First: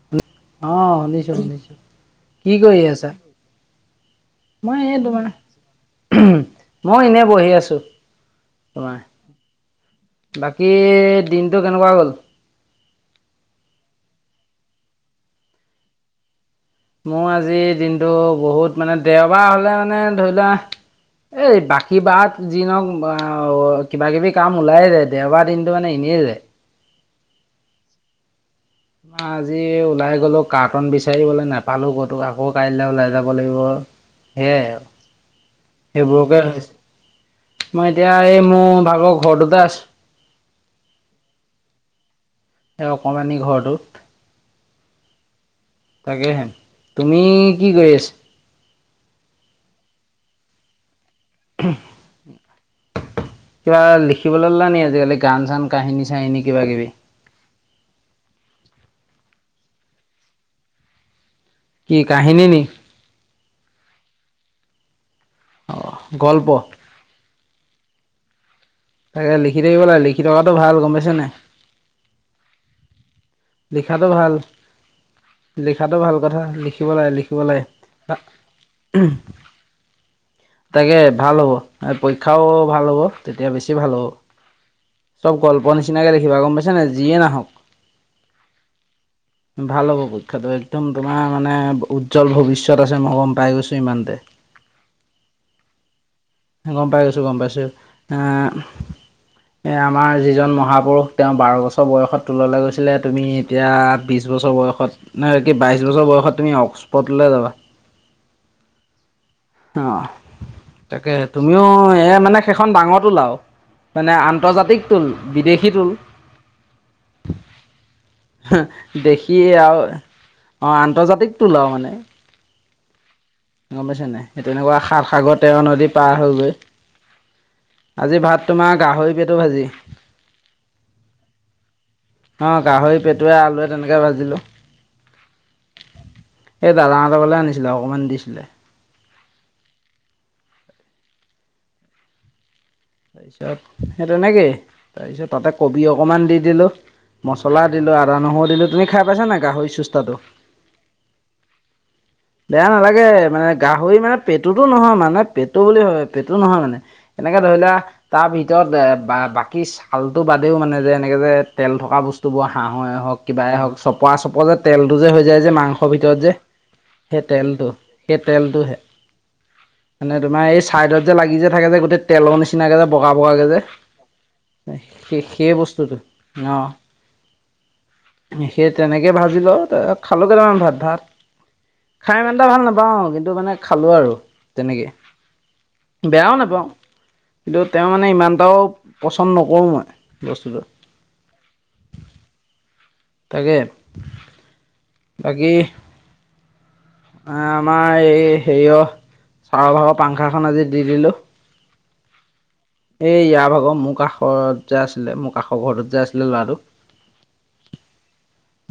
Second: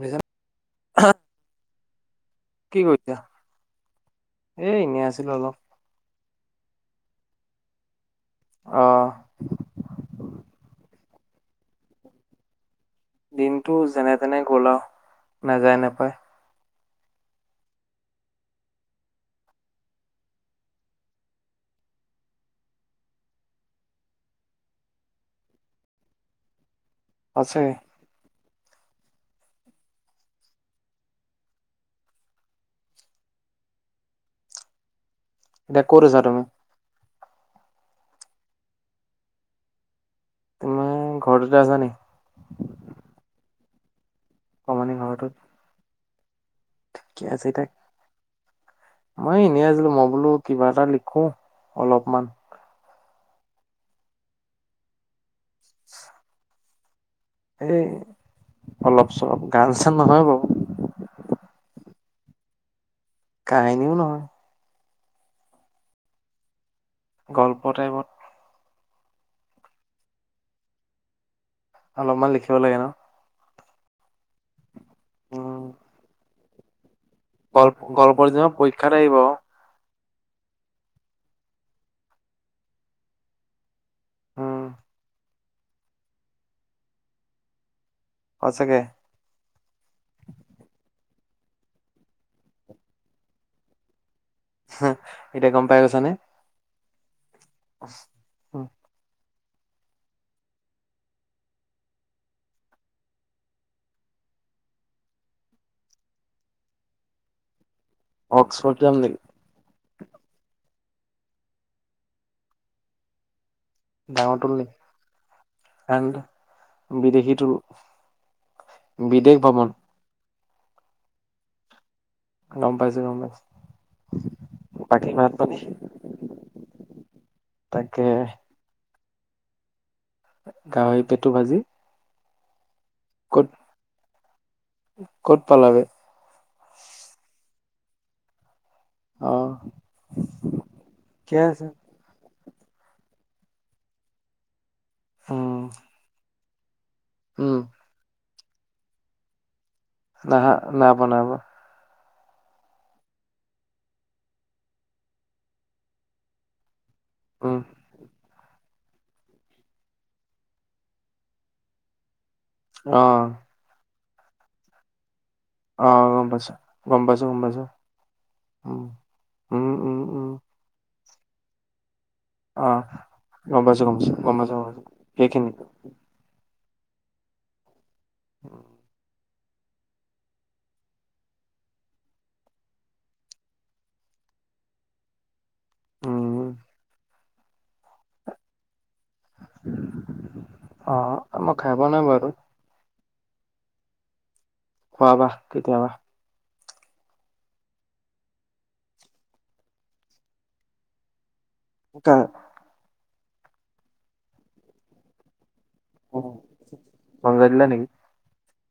পিছত অ শুনিছো শুনিছো কি কৰি আছা এ মই এনেই আছিলো অলপ তোমাৰ মই এনে বহি আছো অ তোমাৰ বাকী দিনটো কেনেকুৱা গ'ল দিনটো যেনে তেনে গ'ল আও নাযায় নেপায় মোৰ আজি দিনটো বহুত মানে দেওবাৰ হলে মানে ধৰি লোৱা এই বাকী বাৰত যি নহওক অ কিবা কিবি কাম ওলাই যায় দেওবাৰ দিনটো মানে এনেই যায় আছে আজি ওলাই গলো কাৰ্টোন বিচাৰিবলে নাপালো ক'তো আকৌ কাইলে ওলাই যাব লাগিব সেইয়াই এতিয়া ক'ত আছা সেইবোৰকে তুমি? হৈছে মই এতিয়া এই মোৰ ভাগৰ ঘৰটোতে আছো তুমি ঘৰটোতে আছা নেকি সেই অকণমানি ঘৰটোত অকমানি ঘৰটোত তাকেহে তুমি আছে এতিয়া কি কৰি আছা মই এনেই আছিলো মই বোলো কিবা এটা লিখো উম অলপমান কিবা লিখিবলে ললা নেকি আজিকালি গান চান কাহিনী চাহিনী কিবা কিবি এ অলপ চলপ গান চান নহয় বাৰু কি কাহিনী নেকি কাহিনীও নহয় অহ গল্প গল্প টাইপত তাকে লিখি থাকিব লাগে লিখি থকাটো ভাল গম পাইছে নাই অলপমান লিখিব লাগে লিখাটো ভাল উম লিখাটো ভাল কথা লিখিব লাগে লি গল্প গল্পৰ দিন পৰীক্ষাত আহিব তাকে ভাল হ'ব পৰীক্ষাও ভাল হ'ব তেতিয়া বেছি বেছি ভাল উম হ'ব চব গল্প নিচিনাকে লিখিবা গম পাইছানে যিয়ে নাহক। সঁচাকে [inaudible] ভাল হ'ব পৰীক্ষাটো একদম তোমাৰ মানে উজ্জ্বল ভৱিষ্যত আছে মই গম পাই গৈছোঁ ইমানতে এতিয়া গম পাই গৈছানে? গম পাই গৈছো গম পাইছো [inaudible] আ, এ আমাৰ যিজন মহাপুৰুষ তেওঁ বাৰ বছৰ বয়সত তোললৈ গৈছিলে তুমি এতিয়া বিছ বছৰ বয়সত নে কি বাইছ বছৰ বয়সত তুমি অক্সফৰ্ডলৈ যাবা? অক্সফোৰ্ড যাম নেকি? অ', তাকে তুমিও এ মানে সেইখন ডাঙৰ তোল আও মানে ডাঙৰ টোল নেকি আন্তৰ্জাতিক টোল বিদেশী টোল কাৰণ বিদেশীটো বিদেশ দেখি ভ্ৰমণ আৰু অ', আন্তৰ্জাতিক তোল আও মানে গম পাইছো গম পাইছো গম পাইছা নে সেই তেনেকুৱা সাত বাকী ভাত সাগৰ পানী তেৰ নদী পাৰ হৈগৈ, তাকে আজি ভাত তোমাৰ গাহৰি পেটু ভাজি গাহৰি পেটু ভাজি অ', গাহৰি পেটুৱে ক'ত আলুৱে তেনেকে ভাজিলো ক'ত পালাগে এ দাদা হঁতৰ ঘৰলে আনিছিলে অকণমান দিছিলে অ', থিকে আছে তাৰপিছত সেই তেনেকেই তাৰপিছত তাতে উম কবি অকমান দি দিলো উম মছলা দিলো আৰু আদা নহৰু দিলে তুমি খাই পাইছা নাই গাহৰি চুচ নাহা না বনাব [inaudible] বেয়া নালাগে মানে গাহৰি মানে পেটুটো নহয় মানে পেটু বুলি ভাবে পেটু নহয় মানে তেনেকে উম ধৰি লোৱা তাৰ ভিতৰত বাকী ছালটো বাদেও মানে যে এনেকে যে তেল থকা বস্তু [unintelligible] হাঁহহে অ হওক কিবাই হওঁক চপা চপা যে তেলটো যে হৈ যায় যে মাং অ মাংসৰ ভিতৰত গম যে পাইছো গম সেই পাইছো গম পাইছো তেলটো সেই তেলটো হে উম উম উম মানে উম তোমাৰ এই চাইডত যে লাগি যে থাকে যে গোটেই তেলৰ নিচি অ নিচিনাকে যে বগা বগাকে যে গম পাইছো গম পাইছো গম পাইছো গম পাইছো সেই সেইখিনি সেই বস্তুটো অ', সেই তেনেকে ভাজি ল' খালো কেইটামান ভাত - ভাত খাই ইমান এটা ভাল নাপাওঁ কিন্তু মানে খালোঁ আৰু তেনেকেই বেয়াও উম নাপাওঁ কিন্তু তেওঁ মানে ইমানটাও পচন্দ নকৰোঁ মই বস্তুটো অ', মই খাই পোৱা নাই বাৰু এইটো তাকে খোৱাবা কেতিয়াবা এ আমাৰ এই হেৰিয়ৰ চাৰৰ ভাগৰ পাংখাখন আজি দি দিলোঁ। [unintelligible] এই ইয়াৰ ভাগৰ মোৰ কাষত যে আছিলে মোৰ কাষৰ ঘৰটোত যে আছিলে ল'ৰাটো সমঝাই দিলা নি?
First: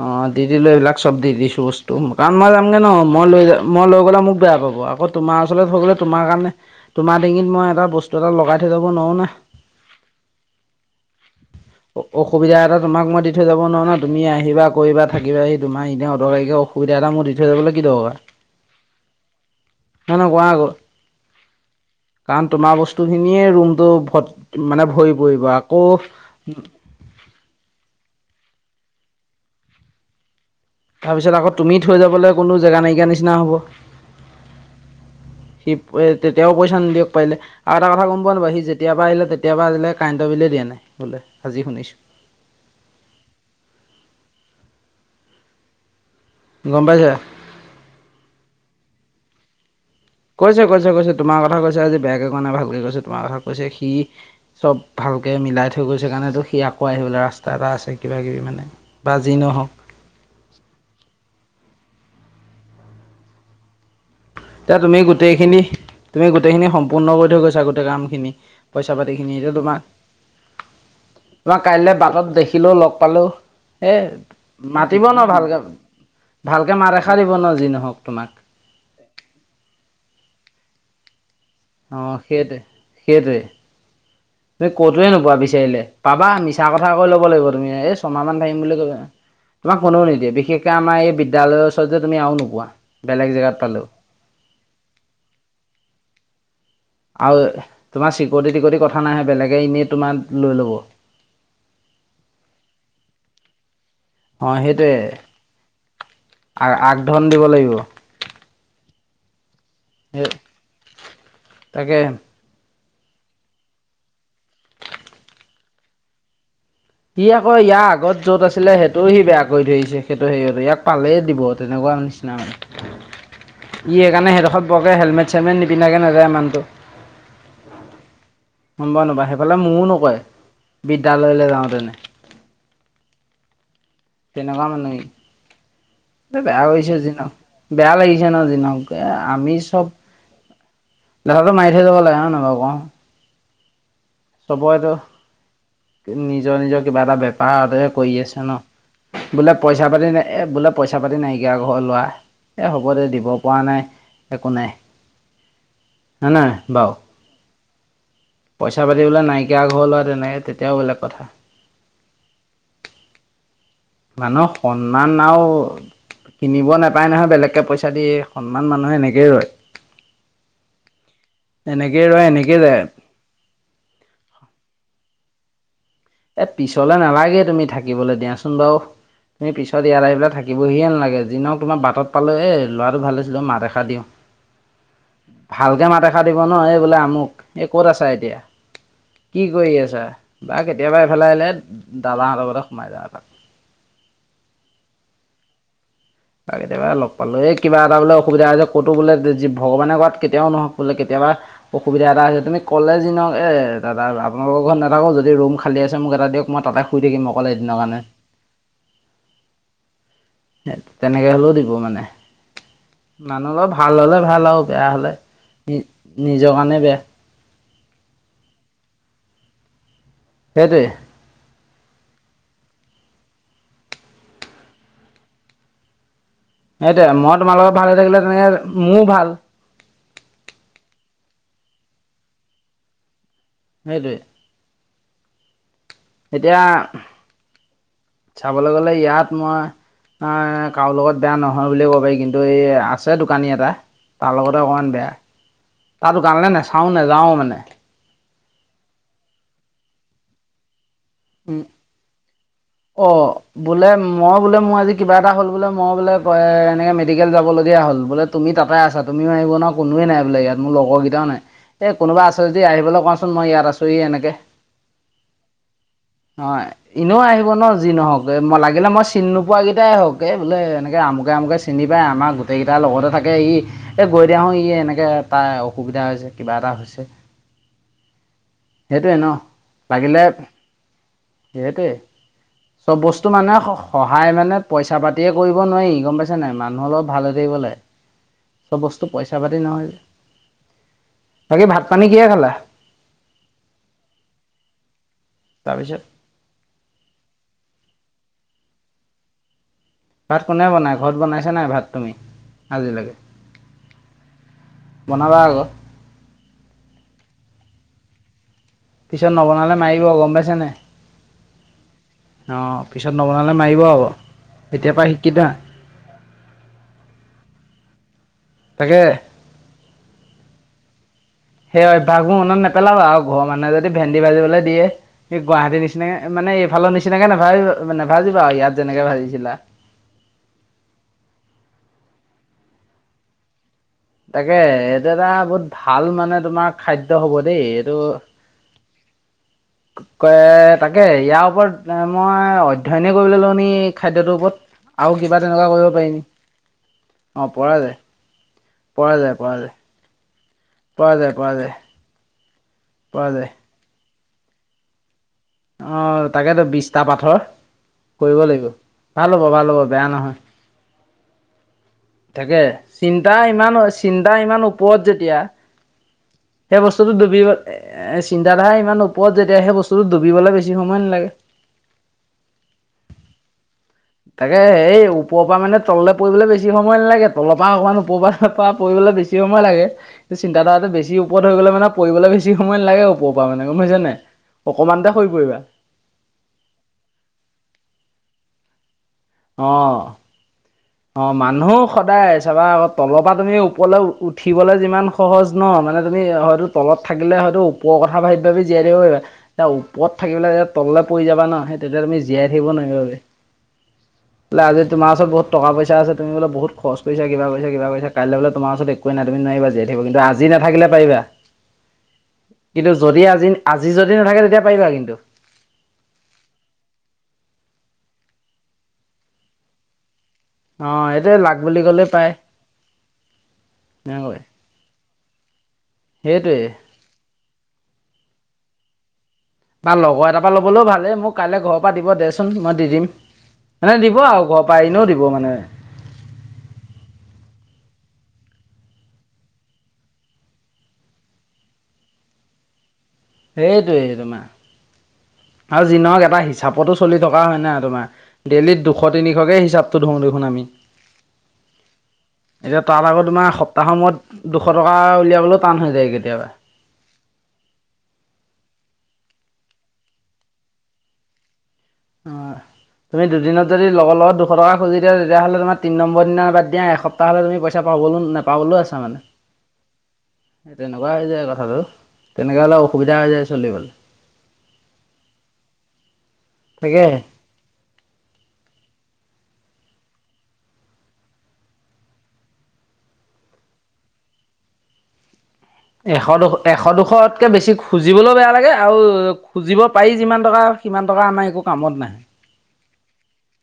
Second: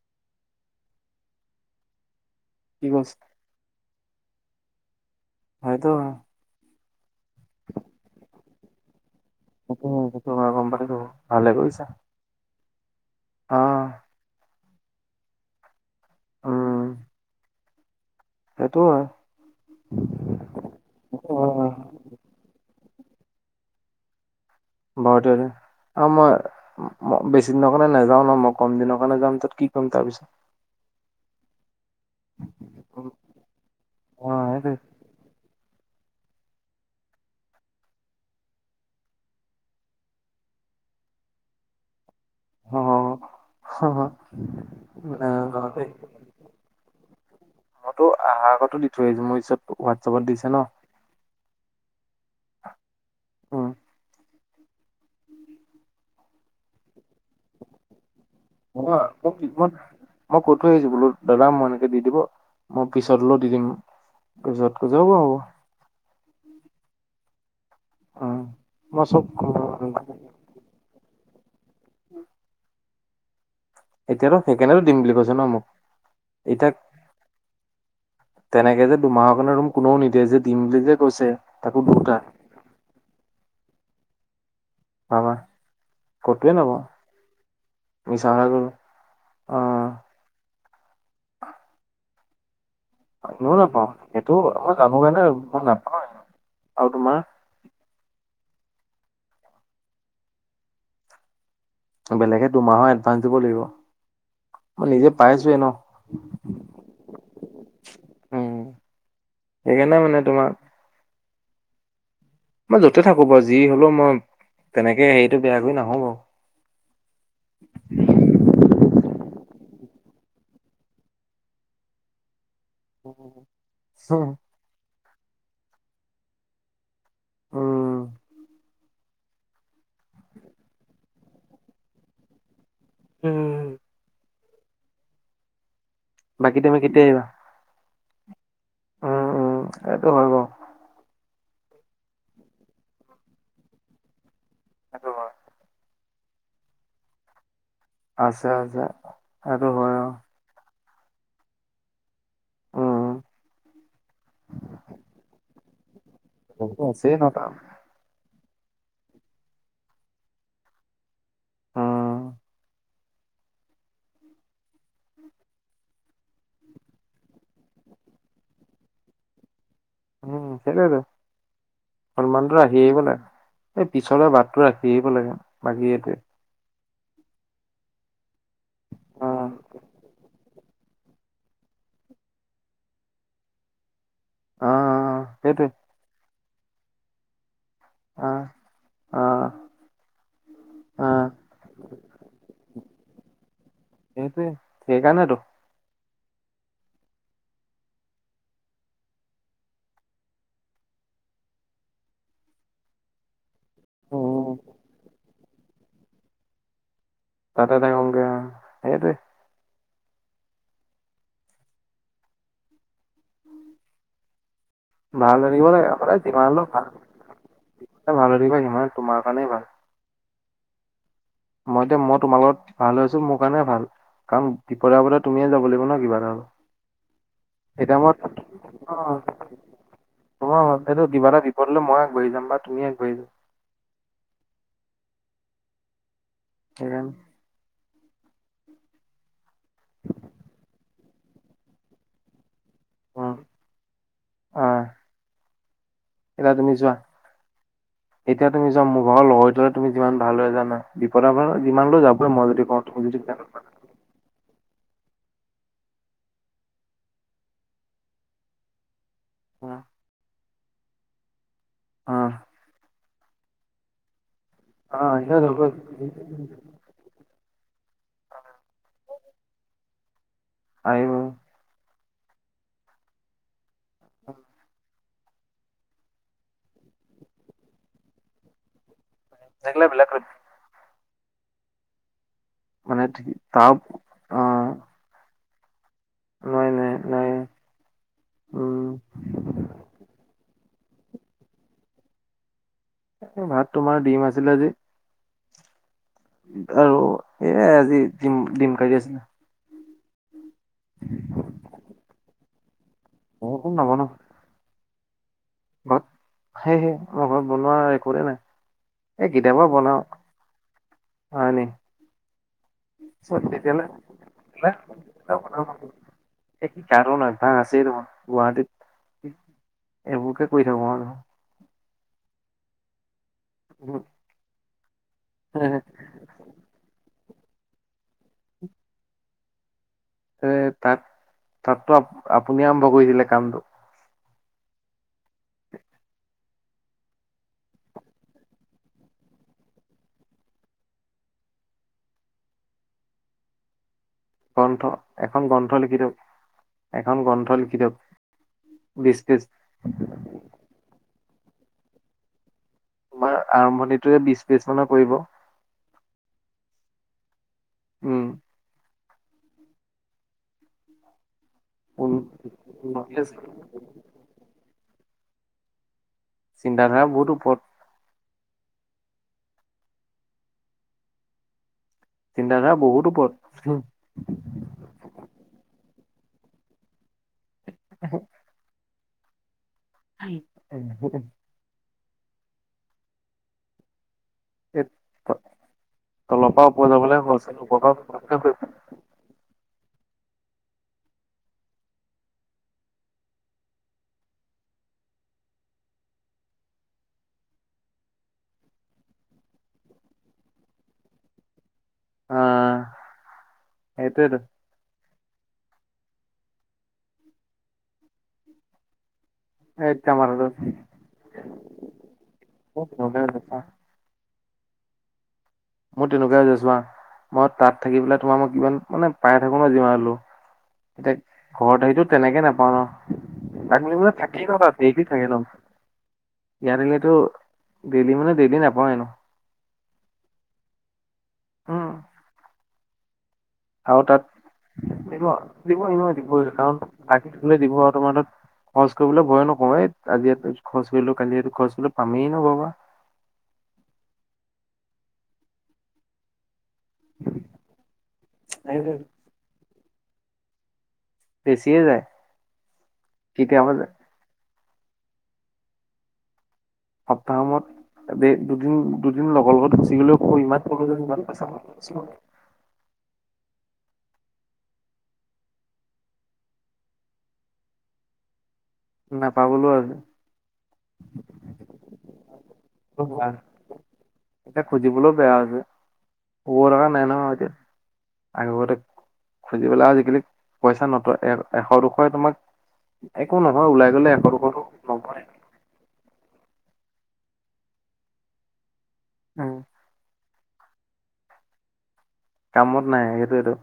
অঁ দি দিলো এইবিলাক চব দি দিছো বস্তু কাৰণ মই যামগে কি ন কৈছে মই লৈ যাম মই লৈ গ'লে মোক বেয়া পাব। আকৌ তোমাৰ ওচৰত হৈ গ'লে হয়তো তোমাৰ কাৰণে তোমাৰ ডিঙিত মই এটা বস্তু এটা লগাই থৈ ল'ব নোৱাৰো না। সেইটোৱে সেইটো কথা গম পাইছো। ভালে কৰিছা। অসুবিধা এটা তোমাক মই দি থৈ অ যাব নোৱাৰো নহয়। তুমি আহিবা কৰিবা থাকিবা আহি তোমাৰ এনে অদৰকাৰীকে উম অসুবিধা এটা মোৰ দি থৈ যাবলৈ কি দৰকাৰ। সেইটো হয়। না না কোৱা আক' সেইটো হয় কাৰণ তোমাৰ বস্তু খিনিয়ে ৰুমটো ভ মানে ভৰি বাৰু দিয়া দে পৰিব আকৌ আৰু মই বেছি দিনৰ কাৰণে নাযাও ন মই কম দিনৰ কাৰণে যাম তাত কি কৰিম তাৰপিছত তাৰপিছত আকৌ তুমি থৈ যাবলৈ কোনো জেগা নাইকিয়া উম, নিচিনা হব। অ সেইটোৱে সি তেতিয়াও পইচা নিদিয়ক পাৰিলে। আৰু এটা কথা গম পোৱা নোপোৱা সি যেতিয়াৰা আহিলে তেতিয়াৰ পৰা আজিলৈকে কাৰেণ্টৰ বিলে দিয়া নাই বোলে আজি শুনিছোঁ। অ হ, নাজানো বাৰু দেই গম পাইছা? মইতো আহাৰ আগতো দি থৈ আহিছো মোৰ পিছত হোৱাটছএপত দিছে ন কৈছে কৈছে কৈছে তোমাৰ কথা কৈছে আজি বেয়াকে কোৱা নাই ভালকৈ কৈছে তোমাৰ কথা উম, কৈছে সি। চব ভালকৈ মিলাই থৈ গৈছে কাৰণতো সি আকৌ আহিবলৈ ৰাস্তা এটা আছে কিবা কিবি মানে। অ বা ক ম যি [unintelligible] নহওক মই কৈ থৈ আহিছো বোলো দাদা মই এনেকে দি দিব মই পিছত হলেও দি দিম। পিছত এতিয়া কৈছে তুমি হ'ব হ'ব গোটেইখিনি তুমি গোটেইখিনি সম্পূৰ্ণ কৰি থৈ গৈছা গোটেই কামখিনি উম, পইচা মই চব পাতিখিনি এতিয়া তোমাক তোমাক কাইলৈ বাটত দেখিলো লগ পালো এই এতিয়াতো সেইকাৰণেতো দিম মাতিব বুলি ন কৈছে মোক ভালকৈ, এতিয়া ভালকৈ মাত এষাৰ দিব ন যি নহওক তোমাক। তেনেকে যে দুমাহৰ কাৰণে ৰুম কোনেও নিদিয়ে যে দিম বুলি যে কৈছে। তাকো অ দুটা সেইটোৱে, সেইটোৱে। তুমি ক'তোৱে ভাবা নোপোৱা বিচাৰিলে পাবা ক'তোৱে মিছা নাপাওঁ কথা কৈ ল'ব লাগিব তুমি এই ছমাহ মিছা মান কথা থাকিম কলো বুলি ক'বা। অ তোমাক কোনেও নিদিয়ে বিশেষকে আমাৰ এই বিদ্যালয়ৰ ওচৰত যে তুমি আৰু নোপোৱা। বেলেগ জেগাত ইনেও পালেও। নাপাও এইটো মই জানো কাৰণে মই নাপাও আৰু তোমাৰ তোমাৰ চিকিউৰিটি টিকৰিটি কথা নাই বেলেগে ইনেই তোমাৰ লৈ ল'ব। বেলেগে দুমাহৰ এডভাঞ্চ দিব লাগিব। অঁ মই নিজে পাইছোৱে ন সেইটোৱে, আৰ আগ ধন দিব লাগিব। উম সেইকাৰণে মানে সেই তোমাৰ তাকে মই যতে থাকো বাৰু যি হলেও মই তেনেকে হেৰিতটো বেয়া কৰি নাহো বাৰু। সি আকৌ ইয়াৰ আগত যত আছিলে সেইটোও সি বেয়া কৰি থৈ আহিছে। সেইটো হেৰীয়ত ইয়াক পালেই দিব তেনেকুৱা নিচিনা। [unintelligible] ই বাৰু সেইকাৰণে সেইডোখৰত বৰকে হেলমেট চেলমেট নিপিন্ধাকে নাযায় মানুহটো। উম গম পাও নাপাও, সেইফালে মোৰো নকৰে বিদ্যয়ালয়লৈ যাওঁতেনে। উম। তেনেকুৱা মানুহ সি। এ বাকী বেয়া তুমি লাগিছে কেতিয়া যি আহিবা নহওঁক, বেয়া লাগিছে ন যি নহওঁক। এ উম আমি উম চব এইটো হয় বাৰু লেঠাটো মাৰি থৈ যাব লাগে হয় নহয় বাৰু ক'? চবৰেতো সেইটো হয় নিজৰ নিজৰ কিবা এটা বেপাৰতে কৰি আছে ন। বোলে সেইটো পইচা হয় পাতি নাই আৰু এ বোলে পইচা পাতি নাইকিয়া ঘৰৰ লৰা। এ হ'ব দে, উম দিব পৰা নাই, একো নাই। হয় নহয় বহুতো বাৰু আছেই ন কাম? পইচা পাতি বোলে নাইকিয়া ঘৰৰ ল'ৰা, তেনেকে-তেতিয়াও বেলেগ কথা। উম মানুহৰ সন্মান আৰু কিনিব নাপায় নহয় বেলেগকে পইচা দি, সন্মান মানুহৰ এনেকেই ৰয়। উম, সেইটোৱেইটো, এনেকেই ৰয় সন্মানটো এনেকেই ৰাখি যায় থাকিব লাগে। এই পিছলে বাটটো ৰাখি আহিব লাগে, বাকী এইটোৱেই। এ পিছলে নালাগেই তুমি থাকিবলৈ দিয়াচোন বাৰু, অ তুমি পিছত ইয়াত আহি পেলাই থাক দিবহিয়েই নালাগে, যি নহওঁক তোমাৰ বাটত পালেও এই ল'ৰাটো ভাল আছিলে, মাত এষাৰ দিওঁ। অ অ সেইটোৱে ভালকে মাত এষাৰ দিব ন, এই বোলে আমুক, এই ক'ত আছা অ এতিয়া? অ কি কৰি আছা বা কেতিয়াবা অ এইফালে আহিলে দাদাহঁতৰ ঘৰতে সোমাই যাবা এপাক। সেইটোৱেই, সেইকাৰণেইটো। বা কেতিয়াবা লগ পালোঁ, এই কিবা এটা বোলে অসুবিধা হৈছে, ক'তো বোলে যি-ভগৱানে কৰাত কেতিয়াও নহওঁক, বোলে কেতিয়াবা অসুবিধা এটা হৈছে, তুমি ক'লে যিনহওঁক, এ দাদা উম আপালোকৰ ঘৰত নাথাকোঁ, যদি ৰুম খালি আছে মোক এটা দিয়ক, মই তাতে শুই থাকিম আৰু। তাতে থাকোঁগে আৰু, সেইটোৱেই। সে তেনেকে হ'লেও দিব মানে, মানুহৰ লগত ভাল হ'লে ভাল আৰু বেয়া হ'লে, ভাল হৈ থাকিব নি-নিজৰ কাৰণেই বেয়া যিমানে ভাল হৈ থাকিবা, সিমানে তোমাৰ কাৰণেই ভাল। সেইটোৱেই। মই এতিয়া-মই তোমাৰ লগত ভাল হৈ আছোঁ, মোৰ কাৰণেই ভাল। কাৰণ, বিপদে-আপদে তুমিয়েই যাব লাগিব ন কিবা এটা হ'লে। সেইটোৱেই, মই তোমাৰ লগত ভাল হৈ থাকিলে তেনেকেহ'লে মোৰো ভাল। অ', এইটো কিবা এটা বিপদ হ'লে মইয়ে আগবাঢ়ি যাম বা তুমিয়ে আগবাঢ়ি যাবা সেইটোৱেই। এতিয়া, সেইকাৰণে চাবলৈ গ'লে ইয়াত মই অ' কাৰো লগত বেয়া নহয় বুলিয়ে ক'ব পাৰি, কিন্তু এই আছে অ দোকানী এটা, তাৰ লগতে অ অকণমান বেয়া, তাৰ এতিয়া দোকানলৈ তুমি নাচাওঁ, যোৱা নেযাওঁ মানে। এতিয়া তুমি চোৱা, মোৰ ভাগৰ লগৰকেইটাৰ লগত তুমি যিমান ভাল হৈ আছা ন, বিপদে আপদে উম যিমান হ'লেও যাব। বোলে মই যদি কওঁ তুমি যদি অ', বোলে ম মই বোলে মোৰ আজি কিবা এটা হ'ল বোলে মই বোলে কয়, এনেকে মেডিকেল যাবলগীয়া হ'ল, বোলে তুমি তাতে আছা তুমিও আহিব নোৱাৰা, কোনোৱে নাই বোলে ইয়াত, মোৰ লগৰ কেইটাও নাই, এই অ কোনোবা আছে য যদি আহিবলৈ কোৱাচোন, মই ইয়াত আছোঁহি এনেকে। অ', সিহঁত নহয় [unintelligible] এনেও আহিব ন যি নহওঁক, লাগিলে মই চিনি নোপোৱাকেইটাই হওঁক, এই বোলে এনেকে আহিব আমুকে আমুকে চি চিনি পায়, আমাৰ গোটেইকেইটাৰ লগতে থাকে ই, এই গৈ দিয়াচোন ই এনেকে তাৰ অসুবিধা হৈছে, কিবা এটা হৈছে। সেইটোৱেই ন, লাগিলে, সেইটোৱেই। চব মানে বস্তু মানুহে তাৰ স-সহায় অ মানে পইচা পাতিৰে কৰিব নোৱাৰি গম পাইছা নাই, নোৱাৰি নোৱাৰি মানুহৰ লগত ভাল নোৱাৰি হৈ থাকিব লাগে, চব উম বস্তু পইচা পাতি নহয় যে। বাকী ভাত পানী কিহেৰে খালা? এই ভাত তোমাৰ দিম আছিলে আজি। তাৰপিছত? আৰু সেইয়াই আজি, ডিম-ডিম কাৰী আছিলে। ভাত কোনে বনাই, ঘৰত বনাইছে নাই ভাত তুমি আজিলৈকে? নৱনাও। বনাবা আক। ঘৰত সেয়েহে মই ঘৰত বনোৱা ৰেকদে নাই। এই পিছত কেতিয়াবা নবনালে বনাও মাৰিব গম পাইছা নাই। হয় নি অঁ পিছত নবনালে মাৰিব তেতিয়াহ'লে আক এতিয়াৰ পৰা শিকি থাক। এক কি কাৰণ অভ্যাস আছেই দেখোন গুৱাহাটীত- তাকে। এইবোৰকে কৰি থাকো আৰু। সেই অভ্যাসবোৰ মনত নেপেলাব আৰু ঘৰৰ মানুহে যদি ভেন্দি ভাজিবলৈ দিয়ে সি গুৱাহাটী নিচ- মানে এইফালৰ নিচিনাকে নাভাবিবা নেভাজিবা ইয়াত যেনেকে ভাজিছিলা। তাত তাতো আপুনিয়ে আৰম্ভ কৰিছিলে কামটো। তাকে, এইটো এটা বহুত ভাল মানে তোমাৰ খাদ্য হব দেই এইটো- কে তাকে ইয়াৰ ওপৰত এ মই অধ্যয়নে কৰিবলৈ লওঁ নি। খাদ্যটোৰ ওপৰত গ্ৰন্থ আৰু কিবা এখন তেনেকুৱা গ্ৰন্থ কৰিব লিখি পাৰি দিয়ক নেকি, এখন গ্ৰন্থ অঁ পৰা লিখি দিয়ক যায়। পৰা বিশ যায় পেজ পৰা যায়। পৰ যায় পৰা যায়। পৰা তোমাৰ যায় আৰম্ভণিটোৱে বিশ বিশি মানৰ পৰিব। অঁ তাকেতো বিছটা পাথৰ উম কৰিব লাগিব। ভাল হ'ব ভাল হ'ব বেয়া নহয়। উম। তাকে, চিন্তা ইমান হয়, চিন্তা ইমান ওপৰত যেতিয়া- সেই চিন্তাধাৰা বস্তুটো বহুত ডুবিব এ- ওপৰত এ চিন্তাধাৰা ইমান ওপৰত যেতিয়া সেই বস্তুটো ডুবিবলে বেছি সময় নালাগে। চিন্তাধাৰা বহুত ওপৰত। তাকে, এই ওপৰৰ পৰা মানে তললে পৰিবলে বেছি সময় নালাগে তলৰ পা অকমান ওপৰ পা পৱা- পৰিবলে বেছি সময় লাগে, ত চিন্তাধাৰাটো বেছি ওপৰত- গলে মানে পৰিবলৈ বেছি সময় নালাগে ওপৰ পৰা মানে, গম পাইছে নাই? এই অকমানতে হৈ পৰিবা। তলৰ পৰা ওপৰ যাবলে ওপৰ পৰা পতকে হৰি পৰে। অঁ' অঁ' মানুহ সদায় চাবা আক তল পা তুমি ওপৰলে উঠিবলৈ যিমান- সহজ ন। মানে তুমি হয়তো তলত থাকিলে হয়তো ওপৰৰ কথা ভাবি ভাবি জীয়াই থাকিব পাৰিবা। এতিয়া ওপৰত থাকিবলে যে তললে পৰি যাবা ন সে- তেতিয়া তুমি জীয়াই থাকিব নোৱাইবাগে সেইটোৱেতো বোলে আজি তোমাৰ ওচৰত বহুত- টকা পইচা আছে তুমি বোলে বহুত খৰচ কৰিছা কিবা কৰিছা কিবা কৰিছা কাইলে বোলে তোমাৰওচৰত একো- কোৱেই নাই তুমি নোৱাৰিবা জীয়াই থাকিব কিন্তু, আজি নাথাকিলে পাৰিবা কিন্তু যদি আজি আ- আজি যদি নাথাকে তেতিয়া পাৰিবা কিন্তু। মোৰ তেনেকুৱাই হৈ যায় ছোৱা। মই তাত থাকি পেলাই তোমাৰ মই কিমান মানে পাই থাকো ন যিমান হলো। অ তেক এইটোৱে লাক বুলি ঘৰত ক'লে আহিতো পায় তেনেকে নাপাওঁ ন তাক বুলি থাকি লম তাত দেইলি থাকি লম। সেইটোৱেই। ইয়াত দিলেতো ডেইলি মানে ডেইলি নাপাওঁ এনো। বা লগৰ এটাৰ পৰা ল'বলও ভালেই মোক কাইলে ঘৰৰ উম পৰা দিব দেচোন মই দি দিম। মানে আৰু দিব ঘৰৰ পৰা তাত এনেও দিব মানে দিব এনেও দিব কাৰণ বাকি থলে দিব আৰু তোমাৰ তাত- খৰচ কৰিবলৈ ভয় নকওঁ এই আজি এইটো খৰচ কৰিলো কালি এইটো খৰচ কৰিলো পামেই ন ঘৰপা। সেইটোৱেই তোমা আৰু জি নহক এটা হিছ- চাপতো চলি থকা হয় না তোমাৰ, ডেইলিত দুশ তিনিশকে হিচাপটো ধোৰো দেখোন আমি। বেছিয়ে যায় এতিয়া তাৰ ভাগ তোমা কেতিয়াবা সপ্তাহমোৱত- দুশ টকা উলিয়াবলৈও টান হৈ যায় কেতিয়াবা। সপ্তাহৰ মূৰত দে দুদিন, দুদিন লগৰ লগত যি গলেও ক ইমান পইচা ইমান পইচা পাম অ', তুমি দুদিনত যদি লগৰ লগত দুশ টকা খুজি দিয়া তেতিয়াহ'লে তোমাৰ তিনি নম্বৰ দিনা বাদ দিয়া এশ তাহলে তুমি পইচা পাবলে নাপাবলে আছে। নেপাবলৈও আছে। তেনেকুৱা হৈ যায় কথাটো তেনেকুৱা হ'লে অ, অসুবিধা হৈ যায় চলিবলৈ। এতিয়া খুজিবলৈও বেয়া আছে [unintelligible] তাকে নাই ন এতিয়া। আগতে খুজি পেলাই আজিকালি পইচা নতয় এ এশ দুশ তোমাক একো নহয় ওলাই গ'লে একো দুশটো নপৰে এশ দু এশ দুশতকে বেছি খুজিবলৈও বেয়া লাগে আৰু উম, খুজিব পাৰি যিমান টকা কিমান টকা আমাৰ একো কামত নাহে। কামত নাই সেইটোৱেটো।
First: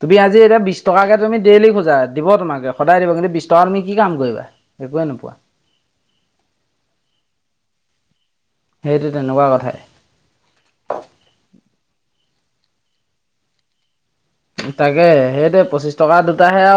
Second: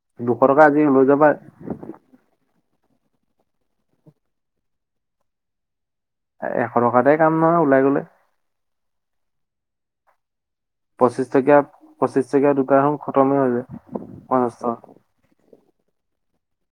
তুমি আজি এতিয়া বিশ টকাকে তুমি ডেইলি খোজা দিব তোমাকে সদায় দিব কিন্তু বিশছ টকা তুমি কি কাম কৰিবা একোৱে নোপোৱা এশ টকাতে কাম নহয় ওলাই গ'লে। সেইটো তেনেকুৱা কথাই। পঁচিশ টকীয়া পঁচিশ টকীয়া দোকানখন খতমেই হৈ যায়। পঞ্চাশ টকা তাকে সেই দে পঁচিছ টকা দুটাহে আৰু।